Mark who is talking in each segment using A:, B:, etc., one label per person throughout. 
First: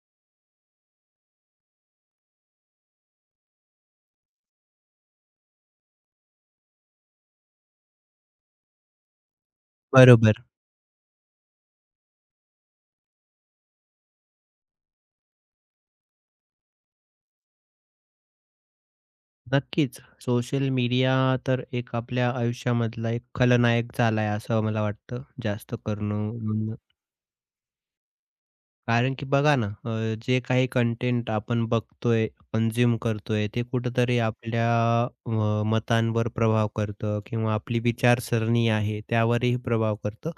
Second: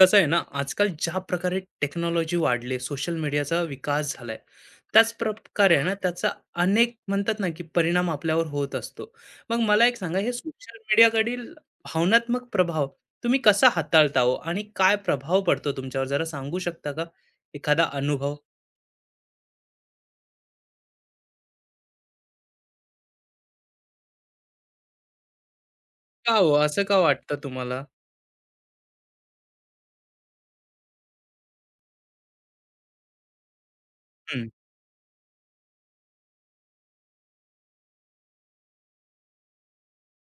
A: कसं आहे ना, आजकाल ज्या प्रकारे टेक्नॉलॉजी वाढली, सोशल मीडियाचा विकास झालाय, त्याच प्रकारे आहे ना, त्याचा अनेक म्हणतात ना, की परिणाम आपल्यावर होत असतो. मग मला एक सांगा, हे
B: बरोबर.
A: सोशल मीडियाकडील भावनात्मक प्रभाव तुम्ही कसा हाताळता हो? आणि काय प्रभाव पडतो तुमच्यावर? जरा सांगू शकता का एखादा अनुभव?
B: नक्कीच. सोशल मीडिया तर एक आपल्या आयुष्यामधला एक खलनायक झाला आहे, असं मला वाटतं. जास्त करून
A: का हो, असं का वाटतं तुम्हाला?
B: कारण की बघा ना, जे काही कंटेंट आपण बघतोय, कंझ्युम करतोय, ते कुठेतरी
A: हं.
B: आपल्या मतांवर प्रभाव करतं किंवा आपली विचारसरणी आहे त्यावरही प्रभाव करतं.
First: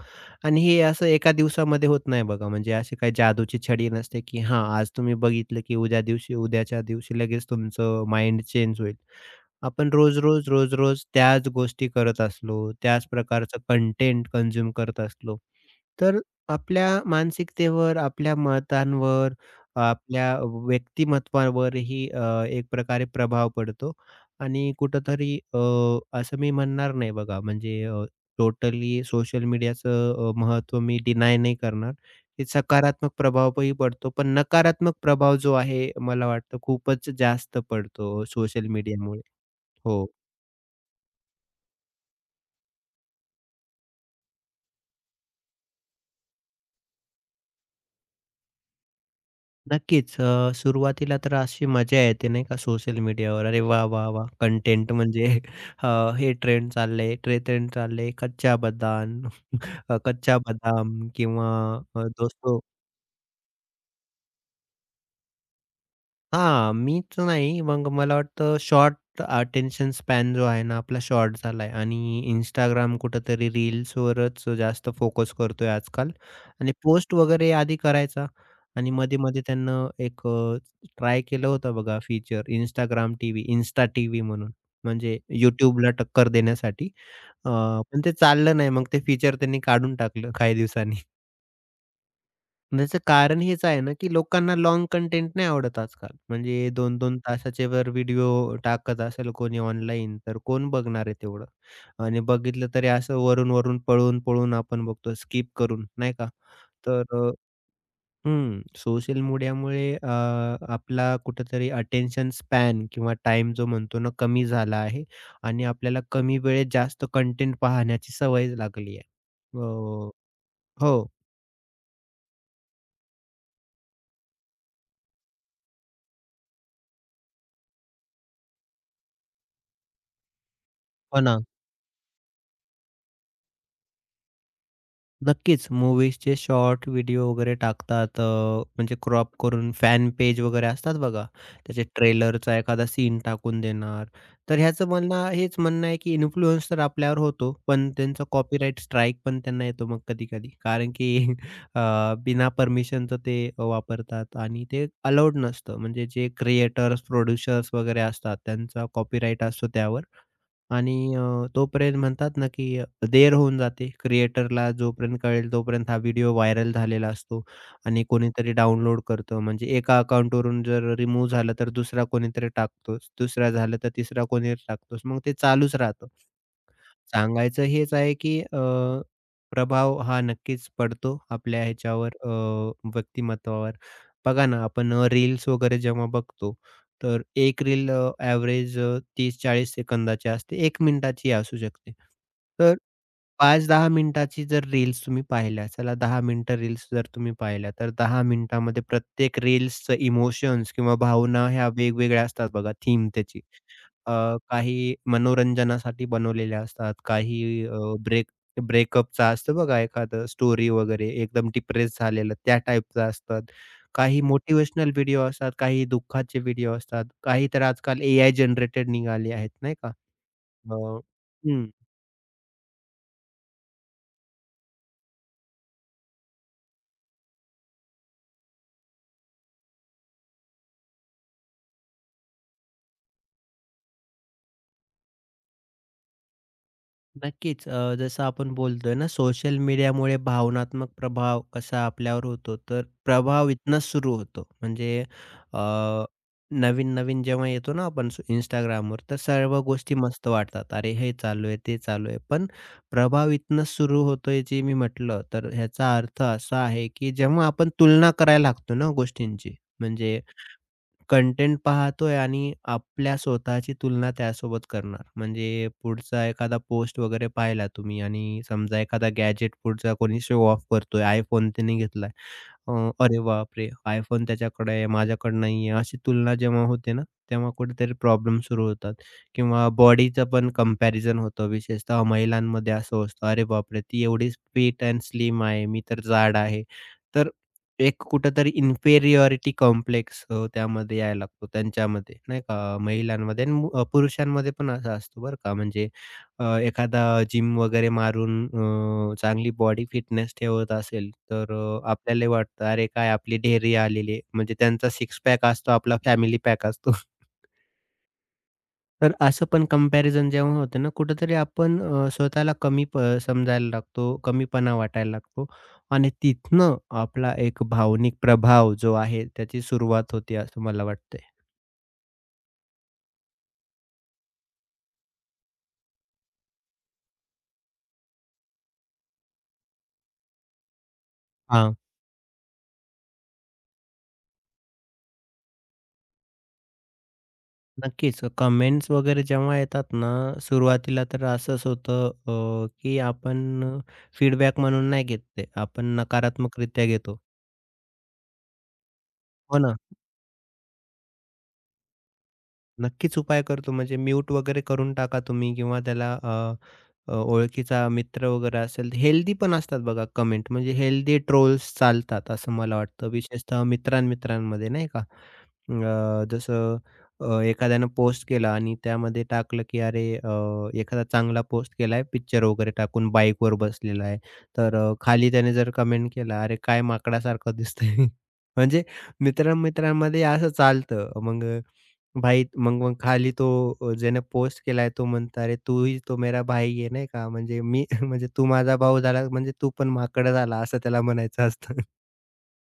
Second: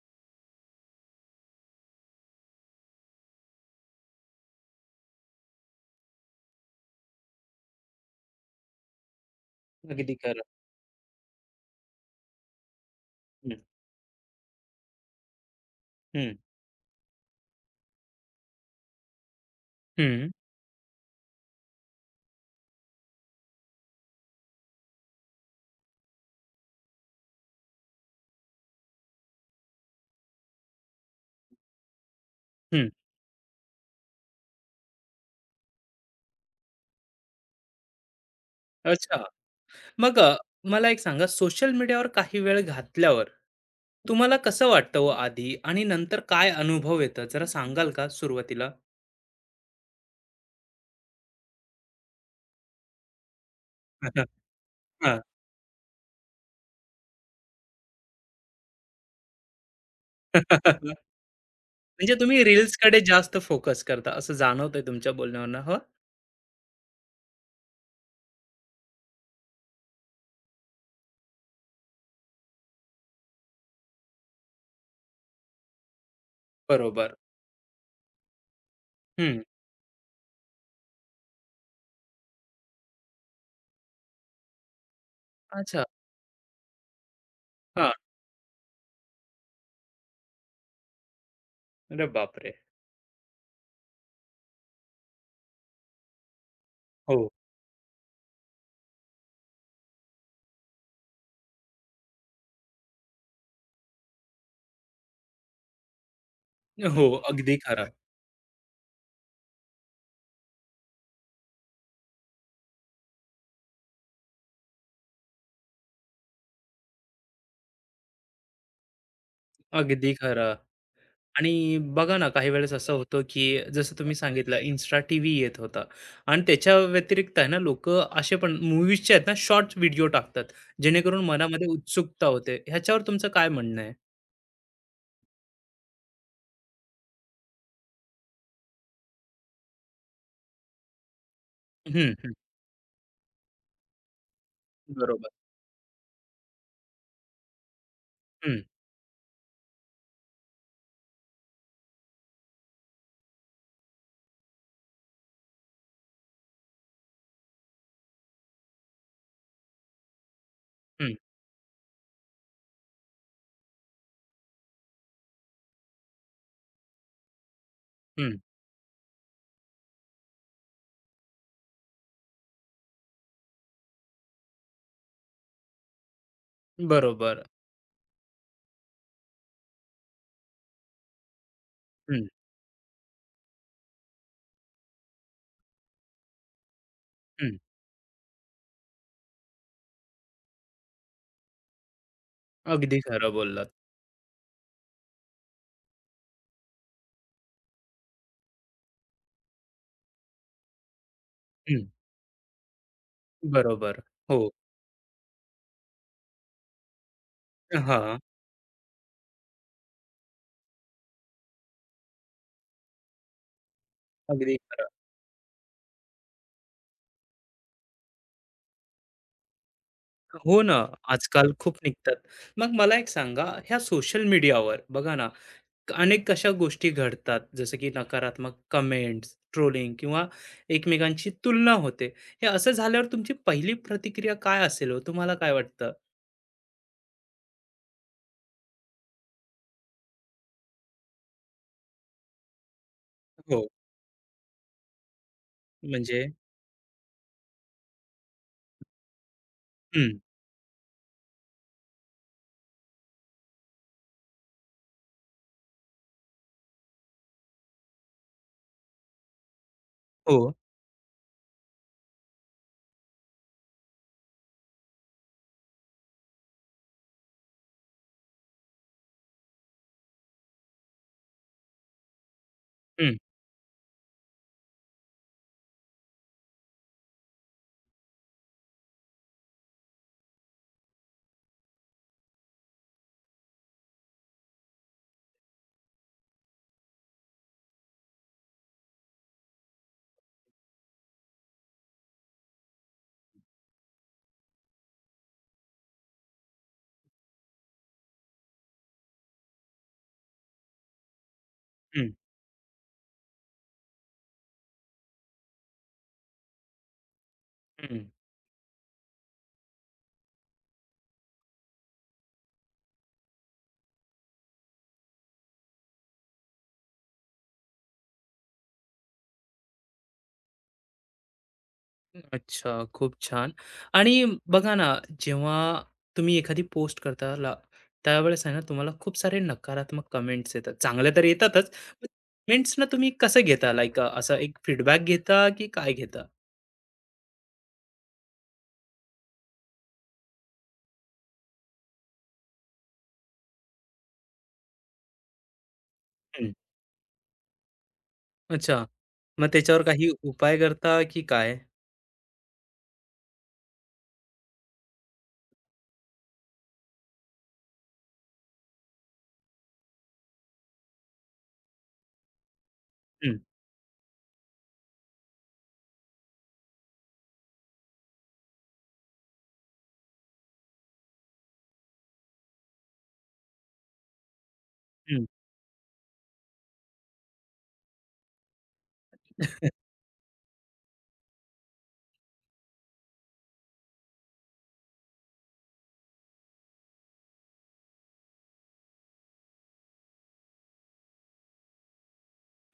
B: आणि हे असं एका दिवसामध्ये होत नाही बघा. म्हणजे अशी काही जादूची छडी नसते, की हां, आज तुम्ही बघितलं, की उद्याच्या दिवशी लगेच तुमचं माइंड चेंज होईल. आपण
A: अगदी खरं.
B: रोज-रोज, रोज-रोज त्याच गोष्टी करत असलो, त्याच
A: हं.
B: प्रकारचं कंटेंट कंझ्युम करत असलो, तर
A: हं.
B: आपल्या मानसिकतेवर, आपल्या मतांवर,
A: हं.
B: आपल्या व्यक्तिमत्त्वावरही एक प्रकारे प्रभाव पडतो आणि कुठेतरी असं मी म्हणणार नाही बघा, म्हणजे टोटली सोशल मीडियाचं महत्त्व मी डिनाय नाही करणार. ते
A: हं.
B: सकारात्मक प्रभावही पडतो, पण नकारात्मक प्रभाव जो आहे, मला वाटतं खूपच जास्त पडतो सोशल
A: अच्छा.
B: मीडियामुळे. हो.
A: मग मला एक सांगा सोशल मीडियावर काही वेळ घातल्यावर तुम्हाला कसं वाटतं हो आधी आणि नंतर काय अनुभव येतं जरा सांगाल का सुरुवातीला?
B: नक्कीच. सुरुवातीला तर अशी मजा येते नाही का सोशल मीडियावर. अरे वाह, वाह, वाह! कंटेंट
A: हां.
B: म्हणजे अ, हे ट्रेंड चाललंय, ते ट्रेंड चाललंय. कच्चा बदाम कच्चा बदाम
A: म्हणजे
B: किंवा
A: तुम्ही
B: दोस्तो
A: रील्स कडे जास्त फोकस करता असं जाणवतंय तुमच्या बोलण्यावरनं हां.
B: हां, मीच नाही. मग मला वाटतं शॉर्ट अटेन्शन स्पॅन जो आहे ना आपला शॉर्ट झालाय आणि Instagram कुठेतरी रील्सवरच जास्त फोकस करतोय आजकाल आणि पोस्ट
A: बरोबर.
B: वगैरे आधी करायचा आणि
A: हं.
B: मध्ये-मध्ये त्यांना एक ट्राय केलं होतं बघा feature Instagram TV, Insta TV म्हणून. म्हणजे
A: अच्छा.
B: YouTubeला टक्कर देण्यासाठी.
A: हां.
B: पण ते चाललं नाही. मग ते फीचर त्यांनी काढून टाकलं काही दिवसांनी.
A: अरे बापरे!
B: त्याचं कारण हेच आहे ना, की लोकांना लाँग कंटेंट नाही आवडत आजकाल. म्हणजे 2-2
A: हो.
B: तासाचे वर व्हिडिओ टाकत असेल कोणी ऑनलाईन, तर कोण बघणार आहे तेवढं? आणि बघितलं तरी असं वरून-वरून, पळून-पळून आपण बघतो, स्किप करून, नाही का? तर
A: हो, अगदी खरं.
B: हं, सोशल मीडियामुळे आपला कुठेतरी अटेन्शन स्पॅन किंवा टाईम जो म्हणतो ना, कमी झाला आहे आणि आपल्याला कमी वेळेत जास्त कंटेंट पाहण्याची सवय लागली आहे. अ,
A: अगदी खरं.
B: हो.
A: आणि बघा ना काही वेळेस असं होतं की जसं तुम्ही सांगितलं इन्स्टा टीव्ही येत होता आणि त्याच्या व्यतिरिक्त आहे ना लोक असे पण मूवीजचे आहेत ना शॉर्ट व्हिडिओ टाकतात
B: हो
A: जेणेकरून
B: ना.
A: मनामध्ये उत्सुकता होते ह्याच्यावर तुमचं काय म्हणणं आहे.
B: नक्कीच. मूव्हीजचे शॉर्ट व्हिडिओ वगैरे टाकतात म्हणजे क्रॉप करून फॅन पेज वगैरे असतात बघा. त्याचे
A: हम्म, हम्म.
B: ट्रेलरचा एखादा सीन टाकून देणार. तर ह्याचं म्हणणं
A: बरोबर.
B: हेच म्हणणं आहे की इन्फ्लुअन्स तर आपल्यावर होतो, पण त्यांचा
A: हम्म,
B: कॉपीराइट स्ट्राईक पण त्यांना येतो मग कधी-कधी. कारण की अ, बिना परमिशनचं ते वापरतात आणि ते अलाऊड नसतं. म्हणजे जे क्रिएटर्स, प्रोड्युसर्स वगैरे असतात त्यांचा कॉपीराइट असतो त्यावर. आणि
A: हम्म,
B: तोपर्यंत म्हणतात ना, की देर होऊन जाते क्रिएटरला जोपर्यंत कळेल तोपर्यंत हा व्हिडिओ व्हायरल झालेला असतो आणि
A: हम्म.
B: कोणीतरी डाउनलोड करतं. म्हणजे एका अकाउंटवरून जर रिमूव्ह झालं तर दुसरा कोणीतरी टाकतोच, दुसरा झालं तर तिसरा कोणीतरी टाकतोच. मग ते चालूच राहतं.
A: बरोबर.
B: सांगायचं हेच आहे, की प्रभाव हा नक्कीच पडतो आपल्या ह्याच्यावर
A: हम्म,
B: व्यक्तिमत्त्वावर. बघा ना, आपण रील्स वगैरे जेव्हा बघतो, तर
A: हम्म.
B: एक रील ॲव्हरेज 30-40 सेकंदाची असते, 1 मिनिटाची असू शकते. तर
A: अगदी खरं बोललात.
B: 5-10 मिनिटाची जर रील्स तुम्ही पाहिल्या, चला 10 मिनिटं रील्स जर तुम्ही पाहिल्या, तर 10 मिनिटामध्ये प्रत्येक रील्सचं इमोशन्स किंवा भावना ह्या
A: हम्म.
B: वेगवेगळ्या असतात बघा, थीम त्याची.
A: बरोबर.
B: अ,
A: हो.
B: काही मनोरंजनासाठी बनवलेल्या असतात, काही अ,
A: हा.
B: ब्रेक ब्रेकअपचा असतं बघा एखादं स्टोरी वगैरे एकदम डिप्रेस झालेलं त्या टाईपचं असतात. काही
A: अगदी खरं.
B: मोटिव्हेशनल व्हिडिओ असतात, काही दुःखाचे व्हिडिओ असतात, काही तर आजकाल एआय जनरेटेड निघाले आहेत नाही का?
A: हो ना.
B: अ,
A: आजकाल
B: हं.
A: खूप निघतात. मग मला एक सांगा ह्या सोशल मीडियावर बघा ना अनेक अशा गोष्टी घडतात जसं की नकारात्मक कमेंट्स, ट्रोलिंग किंवा एकमेकांची तुलना होते. हे असं झाल्यावर तुमची पहिली प्रतिक्रिया काय असेल हो? तुम्हाला काय वाटतं?
B: नक्कीच. जसं आपण बोलतोय ना, सोशल मीडियामुळे भावनात्मक प्रभाव कसा आपल्यावर होतो, तर प्रभाव
A: हो.
B: इथनंच सुरू होतो. म्हणजे अ,
A: म्हणजे.
B: नवीन-नवीन जेव्हा येतो ना आपण Instagramवर, तर सर्व गोष्टी
A: हं.
B: मस्त वाटतात. अरे, हे चालू आहे, ते चालू आहे. पण प्रभाव इथनंच सुरू होतोय जे मी म्हटलं, तर ह्याचा अर्थ असा आहे, की जेव्हा आपण तुलना करायला लागतो ना गोष्टींची, म्हणजे
A: हो.
B: कंटेंट पाहतोय आणि आपल्या स्वतःची तुलना त्यासोबत करणार. म्हणजे पुढचा एखादा पोस्ट वगैरे पाहिला तुम्ही आणि समजा एखादा गॅजेट पुढचा कोणी शो ऑफ करतोय. iPhone त्याने घेतलाय. अ,
A: हं.
B: "अरे बापरे! iPhone त्याच्याकडे आहे, माझ्याकडे नाही आहे." अशी तुलना जेव्हा होते ना, तेव्हा कुठेतरी प्रॉब्लेम सुरू होतात किंवा बॉडीचं पण कंपॅरिझन होतं. विशेषतः महिलांमध्ये असं होतं, "अरे बापरे! ती एवढीच फिट अँड स्लिम आहे, मी तर जाड आहे." तर एक कुठेतरी इन्फेरियॉरिटी कॉम्प्लेक्स त्यामध्ये यायला लागतो त्यांच्यामध्ये, नाही का? महिलांमध्ये आणि पुरुषांमध्ये पण असं असतं बरं का. म्हणजे एखादा जिम वगैरे मारून चांगली बॉडी फिटनेस ठेवत असेल, तर
A: हं.
B: आपल्याला वाटतं, "अरे काय आपली ढेरी आलेली आहे." म्हणजे त्यांचा सिक्स पॅक असतो, आपला फॅमिली पॅक असतो.
A: हं.
B: तर असं पण कंपॅरिझन जेव्हा होतं ना, कुठेतरी आपण स्वतःला कमी प समजायला लागतो, कमीपणा वाटायला लागतो आणि तिथनं आपला एक भावनिक प्रभाव जो आहे, त्याची सुरुवात होते असं मला वाटतंय.
A: अच्छा, खूप छान. आणि बघा ना, जेव्हा तुम्ही एखादी पोस्ट करता ला त्यावेळेस आहे ना, तुम्हाला खूप सारे नकारात्मक कमेंट्स येतात. चांगल्या तर येतातच, पण कमेंट्सना तुम्ही कसं घेता? लाइक एक फीडबॅक घेता की काय घेता?
B: नक्कीच. कमेंट्स वगैरे जेव्हा येतात ना, सुरुवातीला तर असंच होतं की आपण फीडबॅक म्हणून नाही घेत ते. आपण नकारात्मकरित्या घेतो.
A: अच्छा. मग
B: हो ना.
A: त्याच्यावर काही उपाय करता की काय?
B: नक्कीच उपाय करतो म्हणजे म्यूट वगैरे करून टाका तुम्ही किंवा त्याला अ, अ, ओळखीचा मित्र वगैरे असेल, हेल्दी पण असतात बघा कमेंट म्हणजे हेल्दी ट्रोल्स चालतात असं मला वाटतं.
A: हं.
B: विशेषतः मित्रां नाही का? जसं एखाद्यानं पोस्ट केला आणि त्यामध्ये टाकलं, की अरे, एखादा चांगला पोस्ट केलाय पिक्चर वगैरे टाकून बाईकवर बसलेला आहे. तर
A: हं.
B: खाली त्याने जर कमेंट केला, "अरे काय माकडासारखं दिसतंय." म्हणजे मित्र-मित्रांमध्ये असं चालतं. मग भाई मग मग खाली तो ज्याने पोस्ट केलाय तो म्हणतो, "अरे तू तो मेरा भाई आहे." नाही का? म्हणजे मी म्हणजे तू माझा भाऊ झाला म्हणजे तू पण माकड झाला असं त्याला म्हणायचं असतं.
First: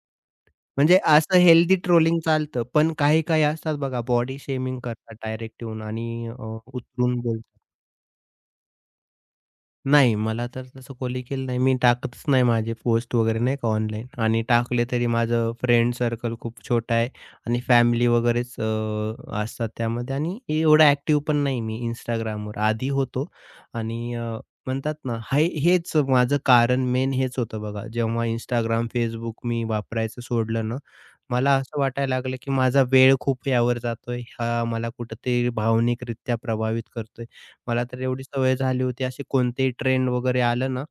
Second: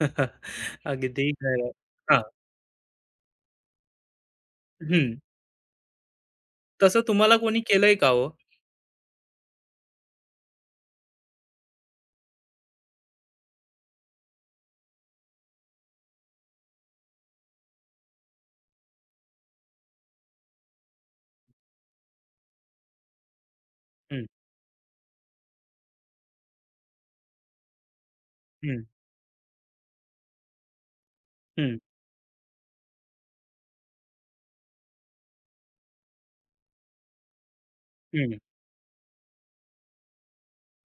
B: म्हणजे
A: अगदी
B: असं
A: खरं.
B: हेल्दी ट्रोलिंग
A: हां.
B: चालतं. पण काही-काही असतात बघा बॉडी शेमिंग करतात
A: हं.
B: डायरेक्ट येऊन आणि अ,
A: तसं
B: उतरून
A: तुम्हाला
B: बोलतात.
A: कोणी केलंय का हो?
B: नाही, मला तर तसं कोणी केलं नाही. मी टाकतच नाही माझे पोस्ट वगैरे नाही का ऑनलाईन आणि टाकले तरी माझं फ्रेंड सर्कल खूप छोटा आहे आणि फॅमिली वगैरेच असतात त्यामध्ये आणि एवढा ॲक्टिव्ह पण नाही मी Instagramवर. आधी होतो आणि
A: हं.
B: म्हणतात ना, हेच माझं कारण मेन हेच होतं बघा. जेव्हा
A: हं.
B: Instagram, Facebook मी वापरायचं सोडलं ना, मला
A: हं.
B: असं वाटायला लागलं, की माझा वेळ खूप यावर जातोय. हा मला कुठेतरी भावनिकरित्या प्रभावित करतोय. मला तर एवढी
A: हं.
B: सवय झाली होती असे कोणतेही ट्रेंड वगैरे आलं ना,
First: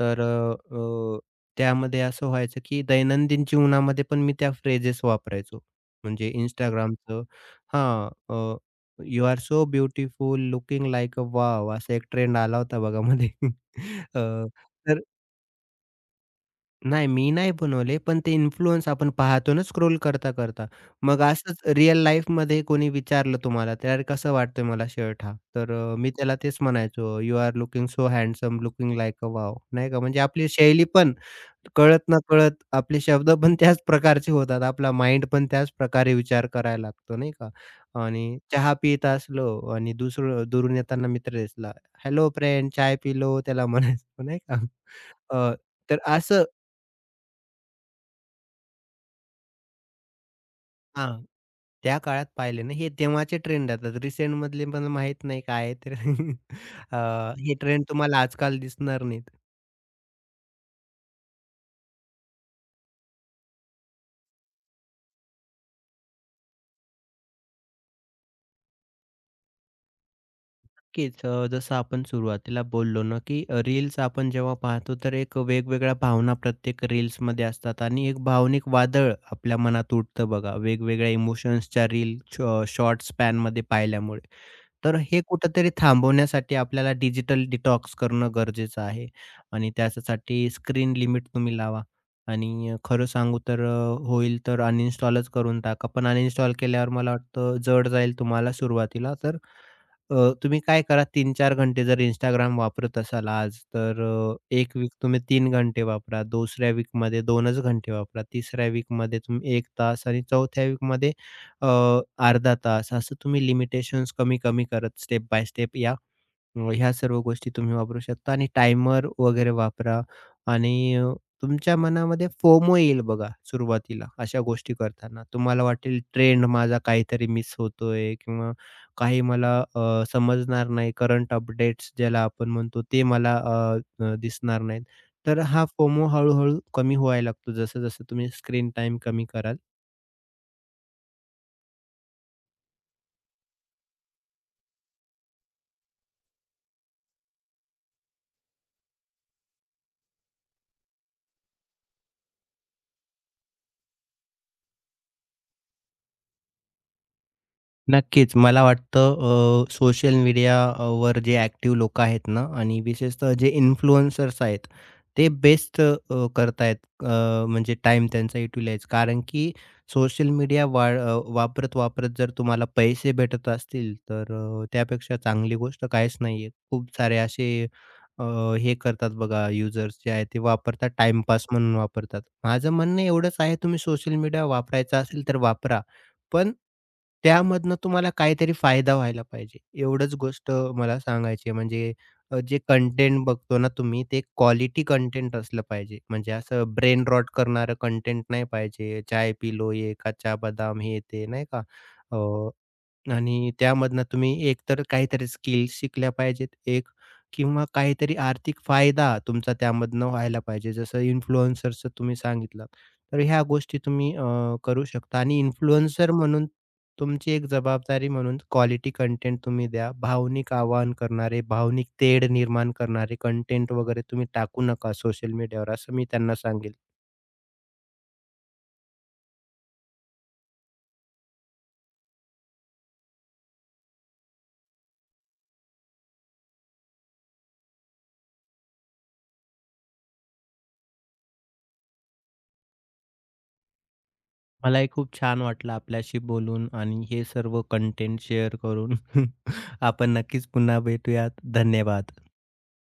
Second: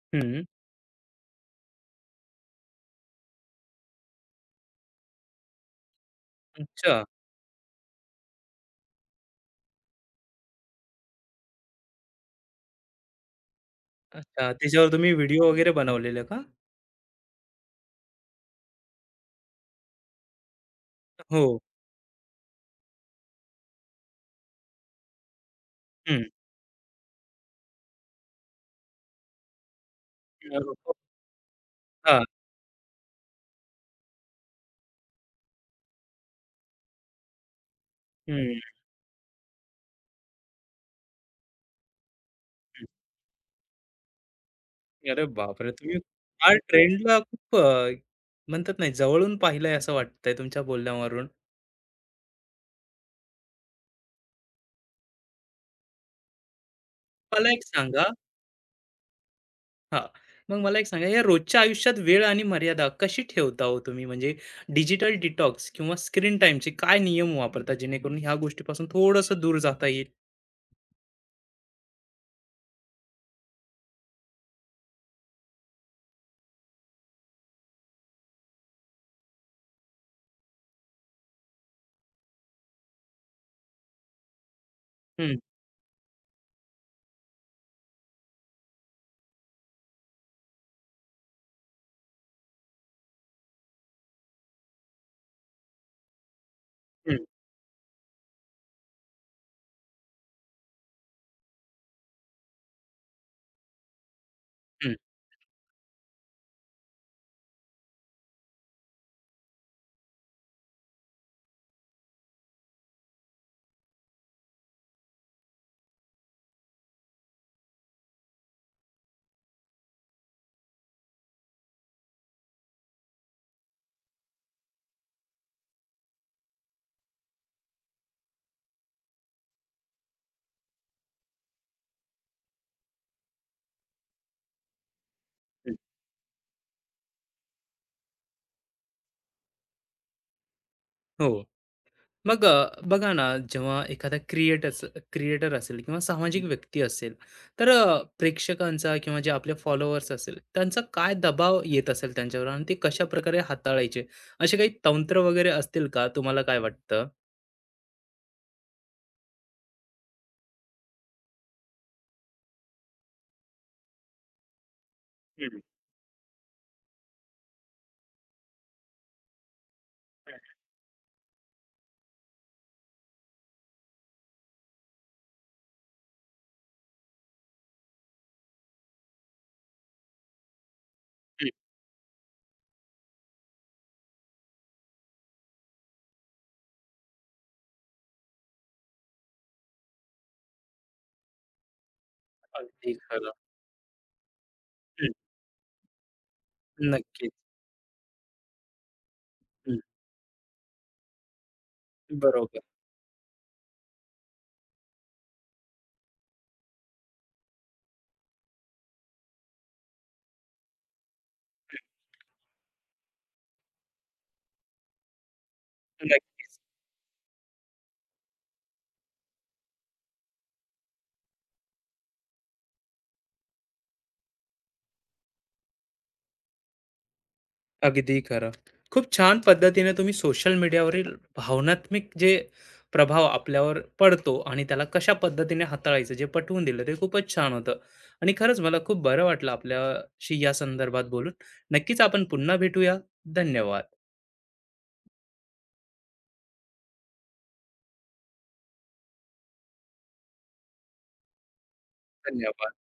B: तर
A: हं.
B: अ, अ, त्यामध्ये असं व्हायचं की दैनंदिन जीवनामध्ये पण मी त्या फ्रेजेस वापरायचो. म्हणजे
A: अच्छा.
B: Instagramचं हां, "you are so beautiful, looking like a wow" असा एक ट्रेंड आला होता बघा मध्ये. अ,
A: अच्छा. त्याच्यावर
B: तर
A: तुम्ही व्हिडिओ वगैरे बनवलेले का?
B: नाही, मी नाही बनवले, पण ते इन्फ्लुअन्स आपण पाहतो ना स्क्रोल करता, करता. मग असंच
A: हो.
B: रिअल लाईफमध्ये कोणी विचारलं तुम्हाला, "यार कसं वाटतोय मला शर्ट हा?" तर मी
A: हं.
B: त्याला तेच म्हणायचो, "you are looking so handsome, looking like a wow." नाही का? म्हणजे आपली शैली पण
A: हां.
B: कळत-नकळत आपले शब्द पण त्याच प्रकारचे होतात. आपला माइंड पण त्याच प्रकारे विचार करायला लागतो, नाही का? आणि
A: हं.
B: चहा पीत असलो आणि दुसरं दुरून येताना मित्र दिसला, "हॅलो फ्रेंड,
A: हं.
B: चाय पी त्याला म्हणायचो, नाही का?
A: अरे
B: अ,
A: बापरे! तुम्ही
B: तर असं
A: हा ट्रेंडला खूप म्हणतात नाही जवळून पाहिलंय असं वाटतंय तुमच्या
B: हां.
A: बोलण्यावरून.
B: त्या काळात पाहिले ना, हे तेव्हाचे ट्रेंड राहतात. रिसेंटमधले मला माहीत नाही काय आहे तर
A: मला
B: हे
A: एक
B: ट्रेंड
A: सांगा.
B: तुम्हाला आजकाल दिसणार नाहीत.
A: हां. मग मला एक सांगा, या रोजच्या आयुष्यात वेळ आणि मर्यादा कशी ठेवता हो तुम्ही? म्हणजे डिजिटल डिटॉक्स किंवा स्क्रीन टाईमचे काय नियम वापरता, जेणेकरून ह्या गोष्टीपासून थोडंसं दूर जाता येईल?
B: नक्कीच जसं आपण सुरुवातीला बोललो ना, की रील्स आपण जेव्हा पाहतो तर एक वेगवेगळ्या भावना प्रत्येक रील्समध्ये असतात आणि एक भावनिक वादळ आपल्या मनात उठतं बघा, वेगवेगळ्या इमोशन्सच्या रील शॉ शॉर्ट स्पॅनमध्ये पाहिल्यामुळे. तर हे
A: हं.
B: कुठेतरी थांबवण्यासाठी आपल्याला डिजिटल डिटॉक्स करणं गरजेचं आहे आणि त्याच्यासाठी स्क्रीन लिमिट तुम्ही लावा आणि खरं सांगू तर होईल तर अनइन्स्टॉलच करून टाका. पण अनइन्स्टॉल केल्यावर मला
A: हं.
B: वाटतं जड जाईल तुम्हाला सुरुवातीला. तर तुम्ही काय करा 3-4 घंटे जर Instagram वापरत असाल आज, तर 1 वीक
A: हं.
B: तुम्ही 3 घंटे वापरा, दुसऱ्या वीकमध्ये 2च घंटे वापरा, तिसऱ्या वीकमध्ये तुम्ही 1 तास आणि चौथ्या वीकमध्ये अ, अर्धा तास असं तुम्ही लिमिटेशन्स कमी-कमी करत स्टेप बाय स्टेप या. ह्या सर्व गोष्टी तुम्ही वापरू शकता आणि टायमर वगैरे वापरा आणि तुमच्या मनामध्ये फोमो येईल बघा सुरुवातीला अशा गोष्टी करताना. तुम्हाला वाटेल ट्रेंड माझा काहीतरी मिस होतोय किंवा काही मला समजणार नाही करंट अपडेट्स ज्याला आपण म्हणतो ते मला अ, अ, दिसणार नाहीत. तर हा
A: हं.
B: फोमो हळू-हळू कमी व्हायला लागतो जसं-जसं तुम्ही स्क्रीन टाईम कमी कराल.
A: हो. मग बघा ना, जेव्हा एखादा क्रिएटच क्रिएटर असेल किंवा सामाजिक व्यक्ती असेल, तर प्रेक्षकांचा किंवा जे आपले फॉलोअर्स असेल, त्यांचा काय दबाव येत असेल त्यांच्यावर आणि ते कशाप्रकारे हाताळायचे? असे काही तंत्र वगैरे असतील का? तुम्हाला काय वाटतं?
B: नक्कीच. मला वाटतं सोशल मीडियावर जे ॲक्टिव्ह लोकं आहेत ना आणि विशेषतः जे इन्फ्लुएन्सर्स आहेत, ते
A: हं.
B: बेस्ट करतायत म्हणजे टाईम त्यांचा युटिलाइज. कारण की सोशल मीडिया वापरत-वापरत जर तुम्हाला पैसे भेटत असतील, तर त्यापेक्षा चांगली गोष्ट काहीच नाही आहे. खूप सारे असे अ, हे करतात बघा युजर्स जे आहेत ते वापरतात टाईमपास
A: हं.
B: म्हणून वापरतात. माझं म्हणणं एवढंच आहे तुम्ही सोशल मीडिया वापरायचा असेल तर वापरा. पण त्यामधनं तुम्हाला काहीतरी फायदा व्हायला पाहिजे. एवढंच गोष्ट मला सांगायची आहे. म्हणजे जे
A: अगदी
B: कंटेंट
A: खरं.
B: बघतो ना तुम्ही ते क्वालिटी
A: हं.
B: कंटेंट असलं पाहिजे. म्हणजे असं ब्रेन
A: नक्कीच.
B: रॉट करणारं कंटेंट नाही पाहिजे. चाय पिलो,
A: हं.
B: ये कच्चा बदाम, हे ते नाही का.
A: बरोबर.
B: आणि त्यामधनं तुम्ही एकतर काहीतरी स्किल्स शिकल्या पाहिजेत एक किंवा काहीतरी आर्थिक फायदा तुमचा त्यामधनं व्हायला पाहिजे. जसं इन्फ्लुएन्सरचं तुम्ही सांगितलं. तर ह्या गोष्टी तुम्ही करू शकता आणि इन्फ्लुएन्सर म्हणून
A: नक्कीच.
B: तुमची एक जबाबदारी म्हणून क्वालिटी कंटेंट तुम्ही द्या. भावनिक आवाहन करणारे, भावनिक तेढ निर्माण करणारे कंटेंट वगैरे तुम्ही टाकू नका सोशल मीडियावर असं मी त्यांना सांगेन.
A: अगदी खरं. खूप छान पद्धतीने तुम्ही सोशल मीडियावरील भावनात्मक जे प्रभाव आपल्यावर पडतो आणि त्याला कशा पद्धतीने हाताळायचं जे पटवून दिलं ते खूपच छान होतं. आणि खरंच मला खूप बरं वाटलं आपल्याशी या संदर्भात बोलून. नक्कीच आपण पुन्हा भेटूया. धन्यवाद.
B: मलाही खूप छान वाटलं आपल्याशी बोलून आणि हे सर्व कंटेंट शेअर करून. आपण नक्कीच पुन्हा भेटूयात. धन्यवाद.
A: धन्यवाद.